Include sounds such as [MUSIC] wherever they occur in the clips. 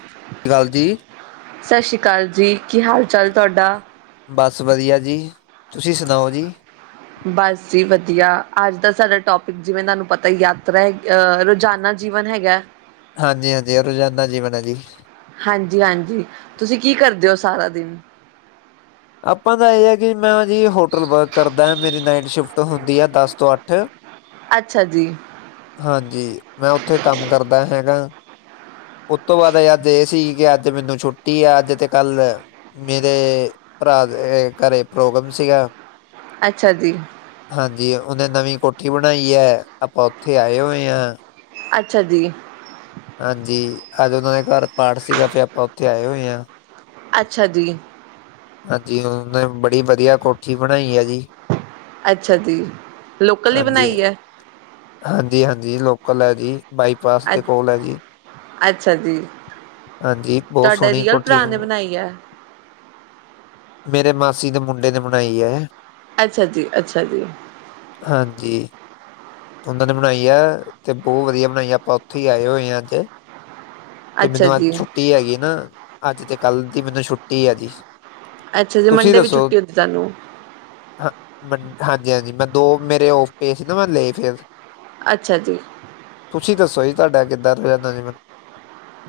ਹ। [UNINTELLIGIBLE] ਸਤਿ ਸ਼ੀ ਅਕਾਲ ਜੀ ਸਤਿ ਸ਼੍ਰੀ ਅਕਾਲ ਜੀ, ਕੀ ਹਾਲ ਚਾਲ ਤੁਹਾਡਾ? ਬਸ ਵਧੀਆ ਜੀ, ਤੁਸੀਂ ਸੁਣਾਓ ਜੀ? ਬਸ ਜੀ ਵਧੀਆ, ਅੱਜ ਦਾ ਸਾਡਾ ਟੋਪਿਕ ਜਿਵੇਂ ਤੁਹਾਨੂੰ ਪਤਾ ਯਾਤਰਾ ਅਹ ਰੋਜ਼ਾਨਾ ਜੀਵਨ ਹੈਗਾ। ਹਾਂਜੀ ਹਾਂਜੀ ਰੋਜ਼ਾਨਾ ਜੀਵਨ ਹੈ ਜੀ। ਹਾਂਜੀ ਹਾਂਜੀ ਤੁਸੀਂ ਕੀ ਕਰਦੇ ਹੋ ਸਾਰਾ ਦਿਨ ਆਪਾਂ ਦਾ ਇਹ ਹੈ ਕਿ ਮੈਂ ਜੀ ਹੋਟਲ ਵਰਕ ਕਰਦਾ, ਮੇਰੀ ਨਾਈਟ ਸ਼ਿਫਟ ਹੁੰਦੀ ਆ ਦਸ ਤੋਂ ਅੱਠ ਅੱਛਾ ਜੀ। ਹਾਂਜੀ, ਮੈਂ ਉੱਥੇ ਕੰਮ ਕਰਦਾ ਹੈਗਾ। ਉਸਤ ਤੋਂ ਬਾਅਦ ਅੱਜ ਇਹ ਸੀ ਕਿ ਅੱਜ ਮੈਨੂੰ ਛੁੱਟੀ ਆ, ਅੱਜ ਤੇ ਕੱਲ ਮੇਰੇ ਭਰਾ ਦੇ ਘਰੇ ਪ੍ਰੋਗਰਾਮ ਸੀਗਾ। ਅੱਛਾ ਜੀ। ਹਾਂਜੀ ਉਹ ਨੇ ਨਵੀਂ ਕੋਠੀ ਬਣਾਈ ਹੈ, ਆਪਾਂ ਉੱਥੇ ਆਏ ਹੋਏ ਆਂ। ਅੱਛਾ ਜੀ। ਹਾਂਜੀ ਅੱਜ ਉਹਨਾਂ ਦੇ ਘਰ ਪਾਠ ਸੀਗਾ, ਫਿਰ ਆਪਾਂ ਉੱਥੇ ਆਏ ਹੋਏ ਆਂ। ਅੱਛਾ ਜੀ ਹਾਂਜੀ, ਉਹਨੇ ਬੜੀ ਵਧੀਆ ਕੋਠੀ ਬਣਾਈ ਹੈ ਜੀ ਅੱਛਾ ਜੀ, ਲੋਕਲ ਹੀ ਬਣਾਈ ਹੈ ਹਾਂਜੀ ਹਾਂਜੀ ਲੋਕਲ ਹੈ ਜੀ, ਬਾਈਪਾਸ ਅ ਦੇ ਕੋਲ ਹੈ ਜੀ ਅੱਛਾ ਜੀ, ਹਾਂਜੀ ਬਹੁਤ ਤੁਹਾਡੇ ਸੋਹਣੀ ਰੀਅਲ ਕੋਠੀ ਭਰਾ ਨੇ ਬਣਾਈ ਹੈ ਮੇਰੇ ਮਾਸੀ ਦੇ ਮੁੰਡੇ ਨੇ ਬਣਾਈ ਹੈ ਅੱਛਾ ਜੀ ਅੱਛਾ ਜੀ ਹਾਂਜੀ ਉਹਨਾਂ ਨੇ ਬਣਾਈ ਐ, ਤੇ ਬਹੁਤ ਵਧੀਆ ਬਣਾਈ ਐ, ਆਪਾਂ ਉੱਥੇ ਹੀ ਆਏ ਹੋਏ ਆਂ ਅੱਜ ਕਿ ਅੱਛਾ ਮੈਨੂੰ ਅੱਜ ਜੀ, ਛੁੱਟੀ ਹੈਗੀ ਨਾ, ਅੱਜ ਤੇ ਕੱਲ ਦੀ ਮੈਨੂੰ ਛੁੱਟੀ ਹੈ ਜੀ ਅੱਛਾ ਜੀ ਮੰਡੇ ਵੀ ਛੁੱਟੀ ਹੁੰਦੀ ਤੁਹਾਨੂੰ ਹ ਹਾਂਜੀ ਹਾਂਜੀ ਮੈਂ ਦੋ ਮੇਰੇ ਆਫ਼ਿਸ ਨੇ, ਮੈਂ ਲੇ ਫਿਰ ਅੱਛਾ ਜੀ ਤੁਸੀਂ ਦੱਸੋ ਜੀ ਤੁਹਾਡਾ ਕਿੱਦਾਂ ਰਹਿੰਦਾ ਜੀਵਨ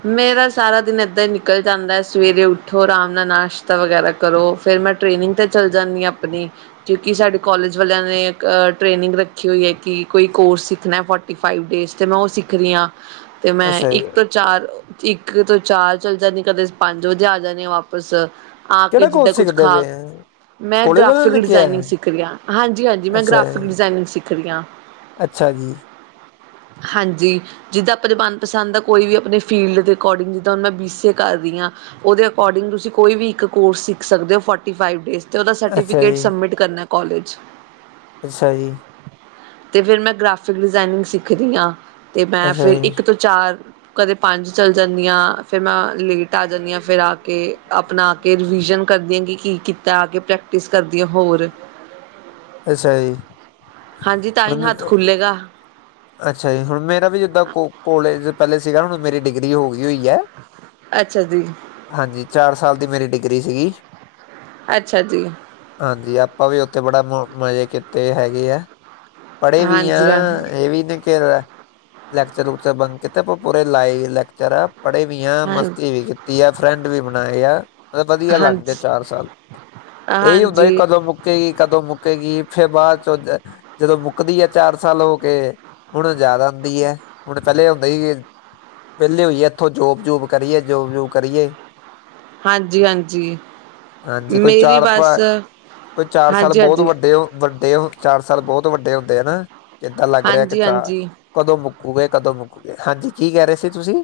ਮੇਰਾ ਸਾਰਾ ਦਿਨ ਏਦਾਂ ਹੀ ਨਿਕਲ ਜਾਂਦਾ ਹੈ, ਸਵੇਰੇ ਉੱਠੋ ਆਰਾਮ ਨਾਲ, ਨਾਸ਼ਤਾ ਵਗੈਰਾ ਕਰੋ, ਫਿਰ ਮੈਂ ਟ੍ਰੇਨਿੰਗ 'ਤੇ ਚੱਲ ਜਾਂਨੀ ਹਾਂ ਆਪਣੀ ਕਿਉਂਕਿ ਸਾਡੇ ਕੋਲਜ ਵਾਲਿਆਂ ਨੇ ਇੱਕ ਟ੍ਰੇਨਿੰਗ ਰੱਖੀ ਹੋਈ ਹੈ, ਕਿ ਕੋਈ ਕੋਰਸ ਸਿੱਖਣਾ ਫਾਈਵ ਡੇਜ਼ ਤੇ ਮੈਂ ਉਹ ਸਿੱਖਨੀ ਹਾਂ, ਤੇ ਮੈਂ ਅੱਛਾ ਜੀ ਇੱਕ ਚਾਰ ਇੱਕ ਤੋਂ ਚਾਰ ਚੱਲ ਜਾਂਨੀ, ਕਦੇ ਪੰਜ ਵਜੇ ਆ ਜਾਂਨੀ ਆ ਵਾਪਿਸ ਆ ਕੇ ਕਿਹੜਾ ਜਿੱਦਾਂ ਕੋਰਸ ਕੁਛ ਸਿੱਖਦੇ ਖਾ ਪਏ ਐ? ਮੈਂ ਕੋਲਜ ਵਾਲਿਆਂ ਗ੍ਰਾਫਿਕ ਨੇ ਕਿਹਾ ਡਿਜ਼ਾਇਨਿੰਗ ਐ ਸਿੱਖ ਰਹੀ ਆਂ, ਹਾਂਜੀ ਹਾਂਜੀ ਮੈਂ ਅੱਛਾ ਗ੍ਰਾਫਿਕ ਜੀ, ਡਿਜ਼ਾਇਨਿੰਗ ਸਿੱਖ ਰਹੀ ਹਾਂ। ਅੱਛਾ ਜੀ। ਹਾਂਜੀ ਜਿੱਦਾਂ ਆਪਾਂ ਮਨਪਸੰਦ ਆ। ਕੋਈ ਵੀ ਆਪਣੇ ਫੀਲਡ ਦੇ ਅਕੋਡਿੰਗ, ਜਿੱਦਾਂ ਹੁਣ ਮੈਂ ਬੀ ਸੀ ਏ ਕਰ ਰਹੀ ਹਾਂ। ਉਹਦੇ ਅਕੋਰਡਿੰਗ ਤੁਸੀਂ ਕੋਈ ਵੀ ਇੱਕ ਕੋਰਸ ਸਿੱਖ ਸਕਦੇ ਹੋ ਫੋਰਟੀ ਫਾਈਵ ਡੇਜ਼। ਅਤੇ ਉਹਦਾ ਅੱਛਾ ਸਰਟੀਫਿਕੇਟ ਜੀ। ਸਬਮਿਟ ਕਰਨਾ ਕਾਲਜ ਅੱਛਾ ਜੀ ਤੇ ਫਿਰ ਮੈਂ ਗ੍ਰਾਫਿਕ ਡਿਜ਼ਾਇਨਿੰਗ ਸਿੱਖਦੀ ਹਾਂ, ਤੇ ਮੈਂ ਅੱਛਾ ਫਿਰ ਜੀ, ਇੱਕ ਤੋਂ ਚਾਰ ਕਦੇ ਪੰਜ ਚੱਲ ਜਾਂਦੀ ਹਾਂ, ਫਿਰ ਮੈਂ ਲੇਟ ਆ ਜਾਂਦੀ ਹਾਂ, ਫਿਰ ਆ ਕੇ ਅਪਣਾ ਕੇ ਰਿਵੀਜ਼ਨ ਕਰਦੀ ਹਾਂ ਕਿ ਕੀ ਕੀਤਾ, ਆ ਕੇ ਪ੍ਰੈਕਟਿਸ ਕਰਦੀ ਹਾਂ ਹੋਰ ਅੱਛਾ ਜੀ ਹਾਂਜੀ, ਤਾਂ ਹੀ ਹੁਣ ਹੱਥ ਖੁੱਲੇਗਾ ਅੱਛਾ ਜੀ, ਹੁਣ ਮੇਰਾ ਵੀ ਜਿੱਦਾਂ ਕੋ ਕੋਲੇਜ ਪਹਿਲੇ ਸੀਗਾ, ਹੁਣ ਮੇਰੀ ਡਿਗਰੀ ਹੋ ਗਈ ਹੋਈ ਹੈ ਅੱਛਾ ਜੀ ਹਾਂਜੀ ਚਾਰ ਸਾਲ ਦੀ ਮੇਰੀ ਡਿਗਰੀ ਸੀਗੀ ਅੱਛਾ ਜੀ ਹਾਂਜੀ ਆਪਾਂ ਵੀ ਉੱਥੇ ਬੜਾ ਮਜ਼ੇ ਕੀਤੇ ਹੈਗੇ ਆ ਪੜ੍ਹੇ ਵੀ ਆ ਹਾਂਜੀ ਹਾਂ ਇਹ ਵੀ ਲੈਕਚਰ ਲੁਕਚਰ ਬੰਦ ਕੀਤਾ ਆਪ ਪੂਰੇ ਲਾਈਵ ਲੈਕਚਰ ਆ ਪੜ੍ਹੇ ਵੀ ਆ ਹਾਂ ਮਸਤੀ ਵੀ ਕੀਤੀ ਆ ਫਰੈਂਡ ਵੀ ਬਣਾਏ ਆ ਬ ਵਧੀਆ ਲੱਗ ਜਾ ਹਾਂਜੀ ਚਾਰ ਸਾਲ ਇਹੀ ਹੁੰਦਾ ਹਾਂਜੀ, ਕਦੋਂ ਮੁ ਮੁੱਕੇਗੀ ਕਦੋਂ ਮੁੱਕੇਗੀ ਫੇਿਰ ਬਾਅਦ ਚੋਂ ਜਦੋਂ ਮੁੱਕਦੀ ਆ ਚਾਰ ਸਾਲ ਹੋ ਕੇ ਹੁਣ ਜ਼ਿਆਦਾ ਹੁੰਦੀ ਹੈ ਹੁਣ ਇਕਹਿਲੇ ਹੁੰਦਾ ਸੀ ਕਿ ਵਿਹਲੇ ਹੋਈਏ ਇੱਥੋਂ ਜੋਬ ਜੋੂਬ ਕਰੀਏ ਜੋਬ ਜੋੂਬ ਕਰੀਏ ਹਾਂਜੀ ਹਾਂਜੀ ਹਾਂਜੀ ਕੋਈ ਮੇਰੀ ਚਾਰ ਆਪ ਬਸ ਕੋਈ ਚਾਰ ਸਾਲ ਹਾਂਜੀ, ਬਹੁਤ ਹਾਂਜੀ, ਵੱਡੇ ਹੋ ਵੱਡੇ ਚਾਰ ਸਾਲ ਬਹੁਤ ਵੱਡੇ ਹੁੰਦੇ ਆ ਨਾ ਕਿੱਦਾਂ ਲੱਗ ਰਿਹਾ ਇੱਕ ਹਾਂਜੀ, ਹਾਂਜੀ ਕਦੋਂ ਮੁੱਕੋਗੇ ਕਦੋਂ ਮੁੱਕੂਗੇ ਹਾਂਜੀ ਕੀ ਕਹਿ ਰਹੇ ਸੀ ਤੁਸੀਂ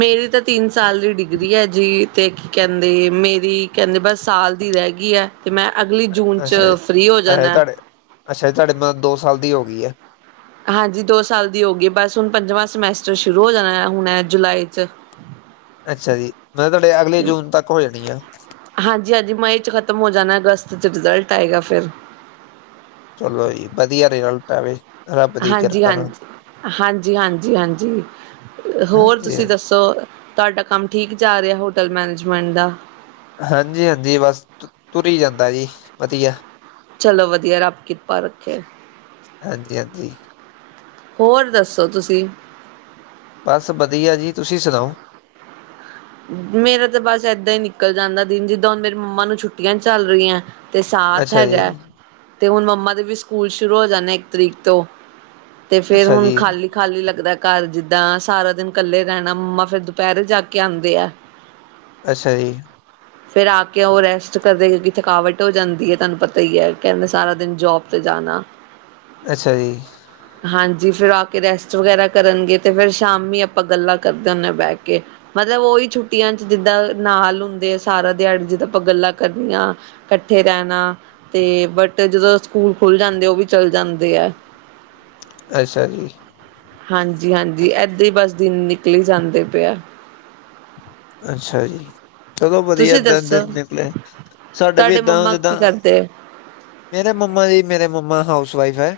ਮੇਰੀ ਤਾਂ ਤਿੰਨ ਸਾਲ ਦੀ ਡਿਗਰੀ ਹੈ ਜੀ ਅਤੇ ਕੀ ਕਹਿੰਦੇ ਮੇਰੀ ਕਹਿੰਦੇ ਬਸ ਸਾਲ ਦੀ ਰਹਿ ਗਈ ਹੈ ਅਤੇ ਮੈਂ ਅਗਲੀ ਜੂਨ 'ਚ ਅੱਛਾ ਜੀ ਫ੍ਰੀ ਹੋ ਅੱਛਾ ਜੀ ਜਾਂਦਾ ਤੁਹਾਡੇ ਅੱਛਾ ਜ ਤੁਹਾਡੇਤਲਬ ਦੋ ਸਾਲ ਦੀ ਹੋ ਗਈਏ ਹਾਂਜੀ ਦੋ ਸਾਲ ਦੀ ਹੋ ਗਈ ਬਸ ਹੁਣ ਪੰਜਵਾਂ ਸਮੈਸਟਰ ਸ਼ੁਰੂ ਹੋ ਜਾਣਾ ਹੁਣ ਜੁਲਾਈ ਅੱਛਾ ਜੀ ਮੈਂਬ ਤੁਹਾਡੇ ਅਗਲੇ ਜੂਨ ਤੱਕ ਹੋ ਜਾਣੀ ਆ। ਹਾਂਜੀ ਹਾਂਜੀ ਮਈ 'ਚ ਖ਼ਤਮ ਹੋ ਜਾਣਾ ਅਗਸਤ 'ਚ ਰਿਜ਼ਲਟ ਆਏਗਾ ਫਿਰ। ਚਲੋ ਜੀ ਵਧੀਆ ਰਿਜ਼ਲਟ ਆਵੇ ਰੱਬ ਦੀ ਹਾਂਜੀ ਕਿਰਪਾ ਨਾਲ ਹਾਂਜੀ ਹਾਂਜੀ ਹਾਂਜੀ ਹਾਂਜੀ ਹੋਰ ਹਾਂਜੀ ਤੁਸੀਂ ਹਾਂ, ਦੱਸੋ? ਤੁਹਾਡਾ ਕੰਮ ਠੀਕ ਜਾ ਰਿਹਾ ਹੋਟਲ ਮੈਨੇਜਮੈਂਟ ਦਾ? ਹਾਂਜੀ ਹਾਂਜੀ ਬਸ ਤੁਰ ਜਾਂਦਾ ਜੀ ਵਧੀਆ। ਚਲੋ ਵਧੀਆ ਰੱਬ ਕਿਰਪਾ ਰੱਖੇ। ਹਾਂਜੀ ਹਾਂਜੀ ਹੋਰ ਦੱਸੋ ਤੁਸੀਂ? ਬਸ ਵਧੀਆ ਜੀ ਤੁਸੀਂ ਸੁਣਾਓ? ਮੇਰਾ ਤਾਂ ਬਸ ਏਦਾਂ ਹੀ ਨਿਕਲ ਜਾਂਦਾ ਦਿਨ ਜਿੱਦਾਂ ਹੁਣ ਮੇਰੀ ਮੰਮਾ ਨੂੰ ਛੁੱਟੀਆਂ ਚੱਲ ਰਹੀਆਂ। ਤੇ ਸਾਥ ਅੱਛਾ ਜੀ ਹੈਗਾ। ਤੇ ਹੁਣ ਮੰਮਾ ਦੇ ਵੀ ਸਕੂਲ ਸ਼ੁਰੂ ਹੋ ਜਾਂਦੇ ਇੱਕ ਤਰੀਕ ਤੋਂ ਤੇ ਫੇਰ ਅੱਛਾ ਹੁਣ ਜੀ ਖਾਲੀ ਖਾਲੀ ਲੱਗਦਾ ਘਰ ਜਿੱਦਾਂ ਸਾਰਾ ਦਿਨ ਇਕੱਲੇ ਰਹਿਣਾ ਮੰਮਾ ਫਿਰ ਦੁਪਹਿਰੇ ਜਾ ਕੇ ਆਉਂਦਾ ਦਿਆ ਅੱਛਾ ਜੀ। ਹ। ਫਿਰ ਆ ਕੇ ਉਹ ਰੈਸਟ ਕਰਦੇ ਕਿਉਂਕਿ ਥਕਾਵਟ ਹੋ ਜਾਂਦੀ ਹੈ ਤੁਹਾਨੂੰ ਪਤਾ ਹੀ ਹੈ ਕਹਿੰਦੇ ਸਾਰਾ ਦਿਨ ਜੋਬ 'ਤੇ ਜਾਣਾ [INAUDIBLE] ਅੱਛਾ ਜੀ ਹਾਂ ਹਾਂਜੀ ਫਿਰ ਆ ਕੇ ਰੈਸਟ ਵਗੈਰਾ ਕਰਨਗੇ ਅਤੇ ਫਿਰ ਸ਼ਾਮੀ ਆਪਾਂ ਗੱਲਾਂ ਕਰਦੇ ਹੁੰਦੇ ਹਾਂ ਬਹਿਠ ਕੇ। ਮਤਲਬ ਉਹੀ ਛੁੱਟੀਆਂ ਚ ਜਿੱਦਾਂ ਨਾਲ ਹੁੰਦੇ ਆ ਸਾਰਾ ਦਿਹਾੜੀ ਜਿੱਦਾਂ ਆਪਾਂ ਗੱਲਾਂ ਕਰਨੀਆਂ ਇਕੱਠੇ ਰਹਿਣਾ ਤੇ ਬਟ ਜਦੋਂ ਸਕੂਲ ਖੁੱਲ ਜਾਂਦੇ ਉਹ ਵੀ ਚੱਲ ਜਾਂਦੇ ਆ। [INAUDIBLE] ਅੱਛਾ ਜੀ। ਹਾਂਜੀ ਹਾਂਜੀ ਇਏਦਾਂ ਹੀ ਬਸ ਦਿਨ ਨਿਕਲੀ ਜਾਂਦੇ ਪ ਆ। ਅੱਛਾ ਜੀ। ਚਲੋ ਵਧੀਆ ਤੁਸੀਂ ਇਏਦਾਂ ਦੱਸੋ ਦਿਨ ਨਿਕਲੇ ਸਾਡੇ ਵੀ ਤੁਹਾਡੇ ਏਦਾਂ ਮੰਮਾ ਜਿੱਦਾਂ। ਕੀ ਕਰਦੇ ਮੇਰੇ ਮੰਮਾ ਜੀ ਮੇਰੇ ਮੰਮਾ ਹਾਊਸ ਵਈਫ ਹੈ।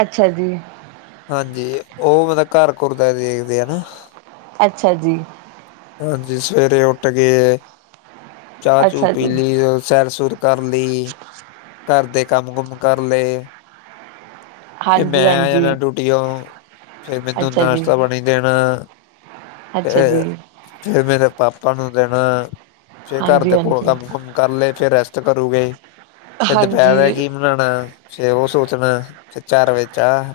ਅੱਛਾ ਜੀ। ਹਾਂਜੀ ਉਹ ਮਤਲਬ ਘਰ ਘੁਰਦਾ ਦੇਖਦੇ ਆ ਨਾ। ਅੱਛਾ ਜੀ। ਹਾਂਜੀ ਸਵੇਰੇ ਉੱਠ ਕੇ ਚਾਹ ਚੂ ਅੱਛਾ ਪੀ ਜੀ ਲਈ ਸੈਰ ਸੁਰ ਕਰ ਲਈ ਘਰ ਦੇ ਕੰਮ ਗੁੰਮ ਕਰ ਲਏ। ਫਿਰ ਹਾਂਜੀ ਮੈਂ ਆ ਜਾਣਾ ਹਾਂਜੀ ਡਿਊਟੀ ਤੋਂ ਫੇਰ ਮੈਨੂੰ ਅੱਛਾ ਜੀ ਨਾਸ਼ਤਾ ਬਣੀ ਦੇਣਾ ਅੱਛਾ ਜੀ ਫਿਰ ਮੇਰੇ ਪਾਪਾ ਨੂੰ ਦੇਣਾ ਫੇਰ ਘਰ ਹਾਂਜੀ ਦੇ ਕੋਲ ਹਾਂਜੀ ਕੰਮ ਕੁਮ ਕਰ ਲਏ ਫਿਰ ਰੈਸਟ ਕਰੂਗੇ ਫ ਦੁਪਹਿਰ ਹੈ ਹਾਂਜੀ ਕਿ ਬਨਾਉਣਾ ਫੇਰ ਉਹ ਸੋਚਣਾ ਫਿਰ ਚਾਰ ਵਜੇ ਚਾਹ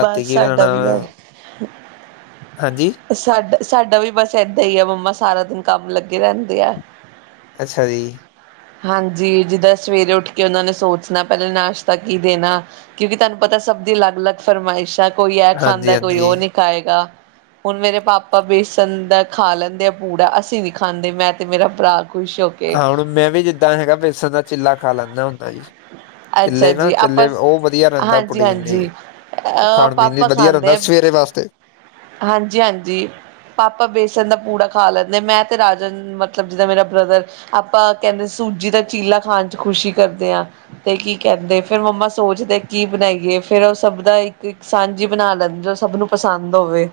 ਬਸ ਬਣਾਉਣਾ ਸਾਡਾ ਵੀ ਹੈ। ਹਾਂਜੀ। ਸਾਡਾ ਸਾਡਾ ਵੀ ਬਸ ਇੱਦਾਂ ਹੀ ਆ ਮੰਮਾ ਸਾਰਾ ਦਿਨ ਕੰਮ ਲੱਗੇ ਰਹਿੰਦੇ ਆ। ਅੱਛਾ ਜੀ। ਹਾਂਜੀ ਜਿੱਦਾਂ ਸਵੇਰੇ ਉੱਠ ਕੇ ਉਹਨਾਂ ਨੇ ਸੋਚਣਾ ਪਹਿਲਾਂ ਨਾਸ਼ਤਾ ਕੀ ਦੇਣਾ ਕਿਉਂਕਿ ਤੁਹਾਨੂੰ ਪਤਾ ਸਭ ਦੀ ਅਲੱਗ ਅਲੱਗ ਫਰਮਾਇਸ਼ ਹੈ ਕੋਈ ਇਹ ਹਾਂਜੀ ਖਾਂਦਾ ਕੋਈ ਹਾਂਜੀ ਉਹ ਨੀ ਖਾਏਗਾ। ਹੁਣ ਮੇਰੇ ਪਾਪਾ ਬੇਸਣ ਦਾ ਖਾ ਲੈਂਦੇ ਆ ਪੂੜਾ ਅਸੀਂ ਨਹੀਂ ਖਾਂਦੇ ਮੈਂ ਅਤੇ ਮੇਰਾ ਭਰਾ ਖੁਸ਼ ਹੋ। ਕੇ ਹਾਂ ਹੁਣ ਮੈਂ ਵੀ ਜਿੱਦਾਂ ਹੈਗਾ ਵੇਸਣ ਦਾ ਚਿੱਲਾ ਖਾ ਲੈਂਦਾ ਹੁੰਦਾ ਜੀ। ਅੱਛਾ ਚਿੱਲੇ ਨਾ ਜੀ ਚਿੱਲੇ ਆਪਾਂ ਉਹ ਵਧੀਆ ਰਹਿੰਦਾ ਹਾਂਜੀ ਪ੍ਰੋਟੀਨ ਹਾਂਜੀ ਲਈ ਉਹ ਖਾਣ ਪੀਣ ਲਈ ਵਧੀਆ ਰਹਿੰਦਾ ਸਵੇਰੇ ਵਾਸਤੇ ਹਾਂਜੀ-ਹਾਂਜੀ ਪਾਪਾ ਬੇਸਣ ਦਾ ਪੂੜਾ ਖਾ ਲੈਂਦੇ ਮੈਂ ਤੇ ਰਾਜਨ। ਮਤਲਬ ਜਿੱਦਾਂ ਮੇਰਾ ਬ੍ਰਦਰ ਆਪਾਂ ਕਹਿੰਦੇ ਸੂਜੀ ਦਾ ਚੀਲਾ ਖਾਣ ਚ ਖੁਸ਼ੀ ਕਰਦੇ ਹਾਂ। ਤੇ ਕੀ ਕਹਿੰਦੇ ਫਿਰ ਮੰਮਾ ਸੋਚਦੇ ਕੀ ਬਣਾਈਏ ਫੇਰ ਉਹ ਸਭ ਦਾ ਇੱਕ ਸਾਂਝੀ ਬਣਾ ਲੈਂਦੇ ਸਭ ਨੂੰ। ਪਸੰਦ ਹੋਵੇ।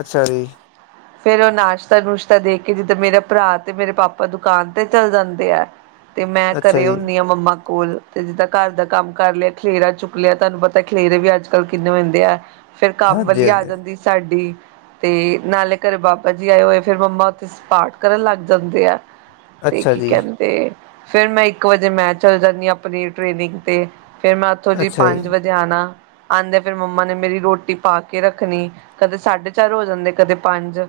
ਅੱਛਾ ਜੀ। ਹਾਂ [UNINTELLIGIBLE] ਫੇਰ ਉਹ ਨਾਸ਼ਤਾ ਨੂਸ਼ਤਾ ਦੇ ਕੇ ਜਿੱਦਾਂ ਮੇਰਾ ਭਰਾ ਤੇ ਮੇਰੇ ਪਾਪਾ ਦੁਕਾਨ ਤੇ ਚੱਲ ਜਾਂਦੇ ਆ। ਤੇ ਮੈਂ ਅੱਛਾ ਘਰੇ ਜੀ ਹੁੰਦੀ ਹਾਂ ਮੰਮਾ। ਸਕੂਲ ਤੇ ਜਿੱਦਾਂ ਘਰ ਦਾ ਕੰਮ ਕਰ ਲਿਆ ਖਲੇਰਾ ਚੁੱਕ ਲਿਆ ਤੁਹਾਨੂੰ ਪਤਾ ਖਲੇਰੇ ਵੀ ਅੱਜ ਕੱਲ ਕਿੰਨੇ ਹੋਏ ਹੁੰਦੇ ਆ। ਫਿਰ ਕੰਮ ਹਾਂਜੀ ਵਾਲੀ ਆ ਹਾਂਜੀ ਜਾਂਦੀ ਸਾਡੀ। ਤੇ ਨਾਲੇ ਘਰੇ ਬਾਬਾ ਜੀ ਆਏ ਹੋਏ ਫਿਰ ਮੰਮਾ ਉੱਥੇ ਸ ਪਾਠ ਕਰਨ ਲੱਗ ਜਾਂਦੇ ਆ। ਤੇ ਅੱਛਾ ਕੀ ਜੀ ਕਹਿੰਦੇ ਫਿਰ ਮੈਂ ਇੱਕ ਵਜੇ ਮੈਂ ਚੱਲ ਜਾਂਦੀ ਆਪਣੀ ਟ੍ਰੇਨਿੰਗ ਤੇ। ਫੇਰ ਮੈਂ ਉੱਥੋਂ ਜੀ ਪੰਜ ਵਜੇ ਆਉਣਾ ਆਉਂਦੇ ਫਿਰ ਮੰਮਾ ਨੇ ਮੇਰੀ ਰੋਟੀ ਪਾ ਕੇ ਰੱਖਣੀ। ਕਦੇ ਸਾਢੇ ਚਾਰ ਹੋ ਜਾਂਦੇ ਕਦੇ ਪੰਜ।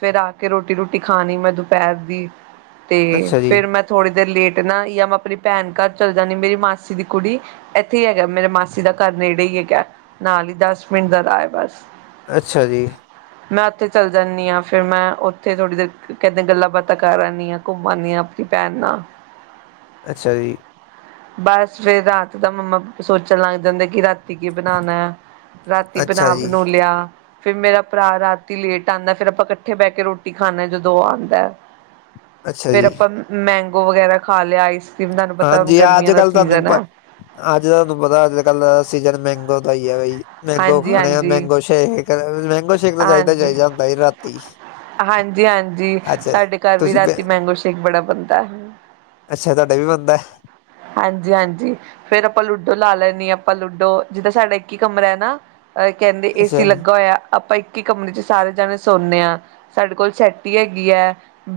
ਫਿਰ ਆ ਕੇ ਰੋਟੀ ਰੋਟੀ ਖਾਣੀ ਮੈਂ ਦੁਪਹਿਰ ਦੀ। ਤੇ ਅੱਛਾ ਜੀ ਫੇਰ ਮੈਂ ਥੋੜ੍ਹੀ ਦੇਰ ਲੇਟ ਨਾ ਯਾ ਮੈਂ ਆਪਣੀ ਭੈਣ। ਘਰ ਚੱਲ ਜਾਂਣੀ ਮੇਰੀ ਮਾਸੀ ਦੀ ਕੁੜੀ ਇੱਥੇ ਹੀ ਹੈਗਾ ਮੇਰੇ ਮਾਸੀ ਦਾ ਘਰ ਨੇੜੇ ਹੀ ਹੈਗਾ। ਨਾਲ ਈ ਦਸ ਮਿੰਟ ਦਾ ਰਾਹ ਹੈ ਬਸ। ਅੱਛਾ ਜੀ। ਮੈਂ ਉੱਥੇ ਚੱਲ ਜਾਂਦੀ ਹਾਂ ਫਿਰ ਮੈਂ ਉੱਥੇ ਥੋੜ੍ਹੀ ਦੇਰ ਕਹਿੰ ਗੱਲਾਂ ਬਾਤਾਂ ਕਰਉਂਦੀ ਹਾਂ ਘੁੰਮਾਉਂਦੀ ਹਾਂ। ਭੈਣ ਨਾਲ ਅੱਛਾ ਜੀ। ਬਸ ਫੇਰ ਰਾਤ ਦਾ ਮੰਮਾ ਸੋਚਣ ਲੱਗ ਜਾਂਦਾ ਕਿ ਰਾ ਕੀ ਕੀ ਬਣਾਉਣਾ ਰਾਤੀ ਅੱਛਾ ਬਣਾ ਜੀ ਬਣੂ ਲਿਆ। ਫੇਰ ਮੇਰਾ ਭਰਾ ਰਾਤੀ ਲੇਟ ਆਉਂਦਾ ਫੇਰ ਆਪਾਂ ਇਕੱਠੇ ਬਹਿ ਕੇ ਰੋਟੀ ਖਾਣੇ ਜਦੋਂ ਉਹ ਆਉਂਦਾ। ਅੱਛਾ ਫੇਰ ਜੀ ਆਪਾਂ ਮੈਂਗੋ ਵਗੈਰਾ ਖਾ ਲਿਆ ਆਈਸ ਕਰ੍ਰੀਮ ਤੁਹਾਨੂੰ ਪਤਾ। ਹੁਣ ਜੀ ਅੱਜ ਗਰਮੀਆਂ ਦਾ ਕੱਲ ਤੁਹਾਨੂੰ ਸੀਜ਼ਨ ਪ ਐ। ਅੱਜ ਤੁਹਾਨੂੰ ਪਤਾ ਅੱਜ ਕੱਲ ਸੀਜਨ ਮੈਂਗੋ ਦਾ ਹੀ ਐ ਬਾਈ। ਮੈਂਗੋ ਖਾਣੇ ਆ ਹਾਂਜੀ-ਹਾਂਜੀ, ਮਹਿੰਗੋ ਸ਼ੇਕ ਮਹਿੰਗੋ ਸ਼ੇਕ ਤਾਂ ਚਾਹੀਦਾ ਚਾਹੀਦਾ ਹੁੰਦਾ ਸੀ ਰਾਤੀ। ਹਾਂਜੀ ਹਾਂਜੀ ਅੱਛਾ ਸਾਡੇ ਘਰ ਵੀ ਤੁਸੀਂ ਰਾਤੀ ਮੈਂਗੋ ਸ਼ੇਕ ਬੜਾ ਬਣਦਾ ਹੈ। ਅੱਛਾ ਤੁਹਾਡੇ ਵੀ ਬਣਦੇ। ਹਾਂਜੀ ਹਾਂਜੀ ਫੇਰ ਆਪਾਂ ਲੂਡੋ ਲਾ ਲੈਣੀ ਹਾਂ ਆਪਾਂ ਲੂਡੋ ਜਿੱਦਾਂ ਸਾਡਾ ਇੱਕ ਹੀ ਕਮਰਾ ਹੈ ਨਾ। ਅਹ ਕਹਿੰਦੇ ਏ ਅੱਛਾ ਸੀ ਲੱਗਾ ਹੋਇਆ ਆਪਾਂ ਇੱਕੀ ਕਮਰੇ ਚ ਸਾਰੇ ਜਾਣੇ ਸੌਦੇ ਹਾਂ। ਸਾਡੇ ਕੋਲ ਸੈਟੀ ਹੈਗੀ ਐਂ।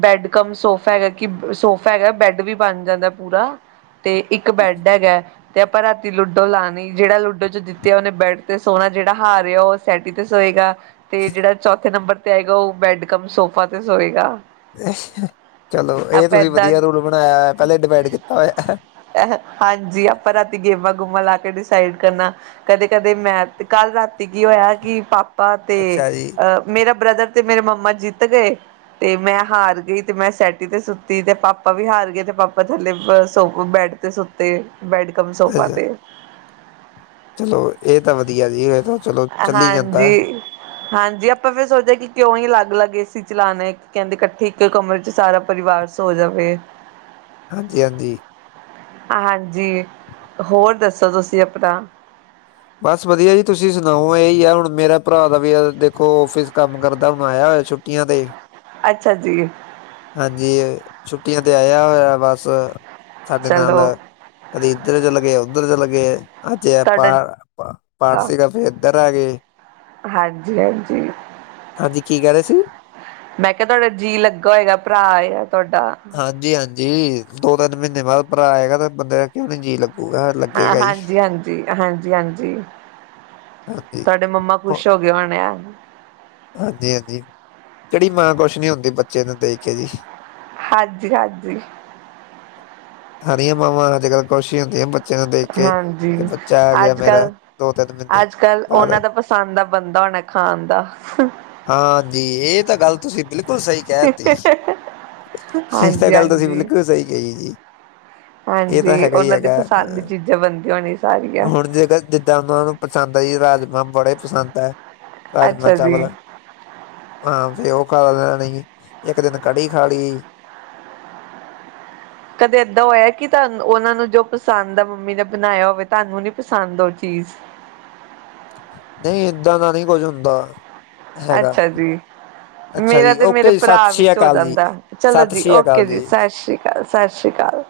ਬੈਡ ਕਮ ਸੋਫਾ ਹੈਗਾ ਕਿ ਸੋਫਾ ਹੈਗਾ ਬੈੱਡ ਵੀ ਬਣ ਜਾਂਦਾ ਪੂਰਾ। ਤੇ ਇੱਕ ਬੈਡ ਹੈਗਾ। ਅਤੇ ਆਪਾਂ ਰਾਤੀ ਲੂਡੋ ਲਾਣੀ ਜਿਹੜਾ ਲੂਡੋ ਚੋਂ ਜਿੱਤਿਆ ਉਹਨੇ ਬੈੱਡ ਤੇ ਸੋਣਾ ਜਿਹੜਾ ਹਾਰਿਆ ਉਹ ਸੈਟੀ ਤੇ ਸੋਏਗਾ। ਤੇ ਜਿਹੜਾ ਚੌਥੇ ਨੰਬਰ ਤੇ ਆਏਗਾ ਉਹ ਬੈਡ ਕਮ ਸੋਫਾ ਤੇ ਸੋਏਗਾ। ਚਲੋ ਇਹ ਆਪਾਂ ਤੁਸੀਂ ਏਦਾਂ ਵਧੀਆ ਰੂਲ ਬਣਾਇਆ ਪਹਿਲੇ ਡਿਵਾਈਡ ਕੀਤਾ ਹੋਇਆ। ਅ ਹਾਂਜੀ ਆਪਾਂ ਰਾਤੀ ਗੇਮਾਂ-ਗੂਮਾਂ ਲਾ ਕੇ ਡਿਸਾਈਡ ਕਰਨਾ। ਕਦੇ-ਕਦੇ ਮੈਂ ਕੱਲ ਰਾਤੀ ਕੀ ਹੋਇਆ ਕਿ ਪਾਪਾ ਤੇ ਅੱਛਾ ਜੀ ਅਹ। ਮੇਰਾ ਬ੍ਰਦਰ ਤੇ ਮੇਰੇ ਮੰਮਾ ਜਿੱਤ ਗਏ। ਤੇ ਮੈਂ ਹਾਰ ਗੀ ਤੇ ਮੈਂ ਸੈਟੀ ਤੇ ਸੁੱਤੀ ਤੇ ਪਾਪਾ ਵੀ ਹਾਰ ਗਏ ਤੇ ਪਾਪਾ ਥੱਲੇ ਬ। ਸੋਫ ਬੈਡ ਤੇ ਸੁੱਤੇ ਬੈਡ ਕਮ ਸੋਫਾ ਅੱਛਾ ਤੇ। ਚਲੋ ਇਹ ਤਾਂ ਵਧੀਆ ਜੀ ਇਹ ਤਾਂ। ਚਲੋ ਚੱਲੀ ਜਾਂਦਾ ਹਾਂਜੀ। ਹਾਂਜੀ ਆਪਾਂ ਫੇਰ ਸੋਚਿਆ ਕਿ ਕਿਉਂ ਹੀ ਅਲੱਗ ਅਲੱਗ ਏ ਸੀ ਚਲਾਉਣੇ ਕਹਿੰਦੇ ਇਕੱਠੇ ਇੱਕ ਕਮਰੇ ਚ ਸਾਰਾ ਪਰਿਵਾਰ। ਸੋ ਜਾਵੇ। ਹਾਂਜੀ-ਹਾਂਜੀ। ਹਾਂਜੀ ਹੋਰ ਦੱਸੋ ਤੁਸੀਂ ਅਪਣਾ। ਬਸ ਵਧੀਆ ਜੀ ਤੁਸੀਂ ਸੁਣਾਓ ਇਹੀ ਆ ਹੁਣ ਮੇਰਾ ਭਰਾ ਦਾ ਵੀ ਦੇਖੋ ਫਿਸ ਕੰਮ ਕਰਦਾ ਹੁਣ ਆਇਆ ਹੋਇਆ ਛੁ। ਕੀ ਆਂਦੇ। ਅੱਛਾ ਜੀ। ਹਾਂਜੀ ਛੁੱਟੀਆਂ ਤੇ ਆਇਆ ਹੋਇਆ ਬਸ ਸਾਡੇ ਨਾਲ। ਚਲੋ ਅਦੇ ਇਧਰ ਜਲਗੇ ਉਧਰ ਜਲਗੇ ਅਜੇ ਆਪ ਤੁਹਾਡਾ ਪਾਠ ਸੀਗਾ ਫੇ ਇੱਧਰ ਆ ਗਏ। ਹਾਂਜੀ ਹਾਂਜੀ। ਹਾਂਜੀ ਕੀ ਕਹਿ ਰਹੇ ਸੀ। ਮੈਂ ਕਿਹਾ ਤੁਹਾਡਾ ਜੀਅ ਲੱਗਾ ਹੋਏਗਾ ਭਰਾ ਤੁਹਾਡਾ। ਹਾਂਜੀ ਹਾਂਜੀ ਦੋ ਤਿੰਨ ਮਹੀਨੇ ਬਾਅਦ ਭਰਾ ਆਏਗਾ ਤੇ ਬੰਦੇ ਦਾ ਕਿਉਂ ਨੀ ਜੀਅ ਲੱਗੂਗਾ। ਲੱਗੇਗਾ ਹੀ ਹਾਂਜੀ ਹਾਂਜੀ ਹਾਂਜੀ ਹਾਂਜੀ ਹਾਂਜੀ ਤੁਹਾਡੇ ਮੰਮਾ? ਖੁਸ਼ ਹੋ ਗਗੇ ਹੋਣਿਆ। ਹਾਂਜੀ ਹਾਂਜੀ ਕਿਹੜੀ ਮਾਂ ਕੁਛ ਨੀ ਹੁੰਦੀ ਬੱਚੇ ਨੂੰ ਦੇ ਕੇ ਜੀ। ਹਾਂਜੀ ਹਾਂਜੀ। ਹਰੀ ਮਾਂ ਅੱਜ ਕੱਲ ਖੁਸ਼ ਹੁੰਦੀ ਆ। ਬੱਚੇ ਨੂੰ ਦੇਖ ਕੇ ਕਿ ਹਾਂਜੀ ਬੱਚਾ ਆ ਗਿਆ ਅੱਜ ਮੇਰਾ ਕੱਲ ਦੋ ਤਿੰਨ ਮਹੀਨੇ ਬਾਅਦ। ਪਸਾਨ ਦਾ ਬੰਦਾ ਹੋਣਾ ਖਾਣ ਦਾ। ਹਾਂਜੀ ਇਹ ਤਾਂ ਗੱਲ ਤੁਸੀਂ ਬਿਲਕੁਲ ਸਹੀ। ਕਹਿ ਤੇ ਇਹ ਤਾਂ ਹਾਂਜੀ ਗੱਲ ਤੁਸੀਂ ਹਾਂਜੀ ਬਿਲਕੁਲ ਸਹੀ ਕਹੀ ਜੀ। ਇਹ ਤਾਂ ਹਾਂਜੀ ਹੈਗਾ ਹੀ ਉਹਨਾਂ ਦੀ ਹੈਗਾ ਪਸੰਦ ਦੀ ਚੀਜ਼ਾਂ ਬਣਦੀਆਂ ਹੋਣੀ ਸਾਰੀਆਂ ਹੁਣ ਜੇਕ। ਜਿੱਦਾਂ ਉਹਨਾਂ ਨੂੰ ਪਸੰਦ ਆ ਜੀ ਰਾਜਮਾਂ ਬੜੇ ਪਸੰਦ ਹੈ ਰਾਜਮਾਂ। ਅੱਛਾ ਚਾਵਲ ਜੀ ਹਾਂ ਫੇ ਉਹ ਖਾ ਲੈਣੀ ਇੱਕ ਦਿਨ ਕੜੀ ਖਾ ਲਈ ਕਦੇ ਏਦਾਂ ਹੋਇਆ ਕਿ ਤੁਹਾਨੂੰ ਉਹਨਾਂ ਨੂੰ ਜੋ ਪਸੰਦ ਆ ਮੰਮੀ ਨੇ ਬਣਾਇਆ ਹੋਵੇ ਤੁਹਾਨੂੰ ਨੀ ਪਸੰਦ ਉਹ ਚੀਜ਼ ਨਹੀਂ ਏਦਾਂ ਦਾ ਨਹੀਂ ਕੁਝ ਹੁੰਦਾ। ਹੈਗਾ ਅੱਛਾ ਜੀ। ਅੱਛਾ ਮੇਰਾ ਜੀ ਤੇ ਮੇਰੇ ਓਕੇ ਜੀ ਸਤਿ ਭਰਾ ਸ਼੍ਰੀ ਵਿੱਚ ਹੋ ਅਕਾਲ ਜੀ ਜਾਂਦਾ ਚਲੋ ਸਤਿ ਜੀ ਸ਼੍ਰੀ ਓਕੇ ਅਕਾਲ ਜੀ ਸਤਿ ਸ੍ਰੀ ਅਕਾਲ। ਸਤਿ ਸ਼੍ਰੀ ਅਕਾਲ।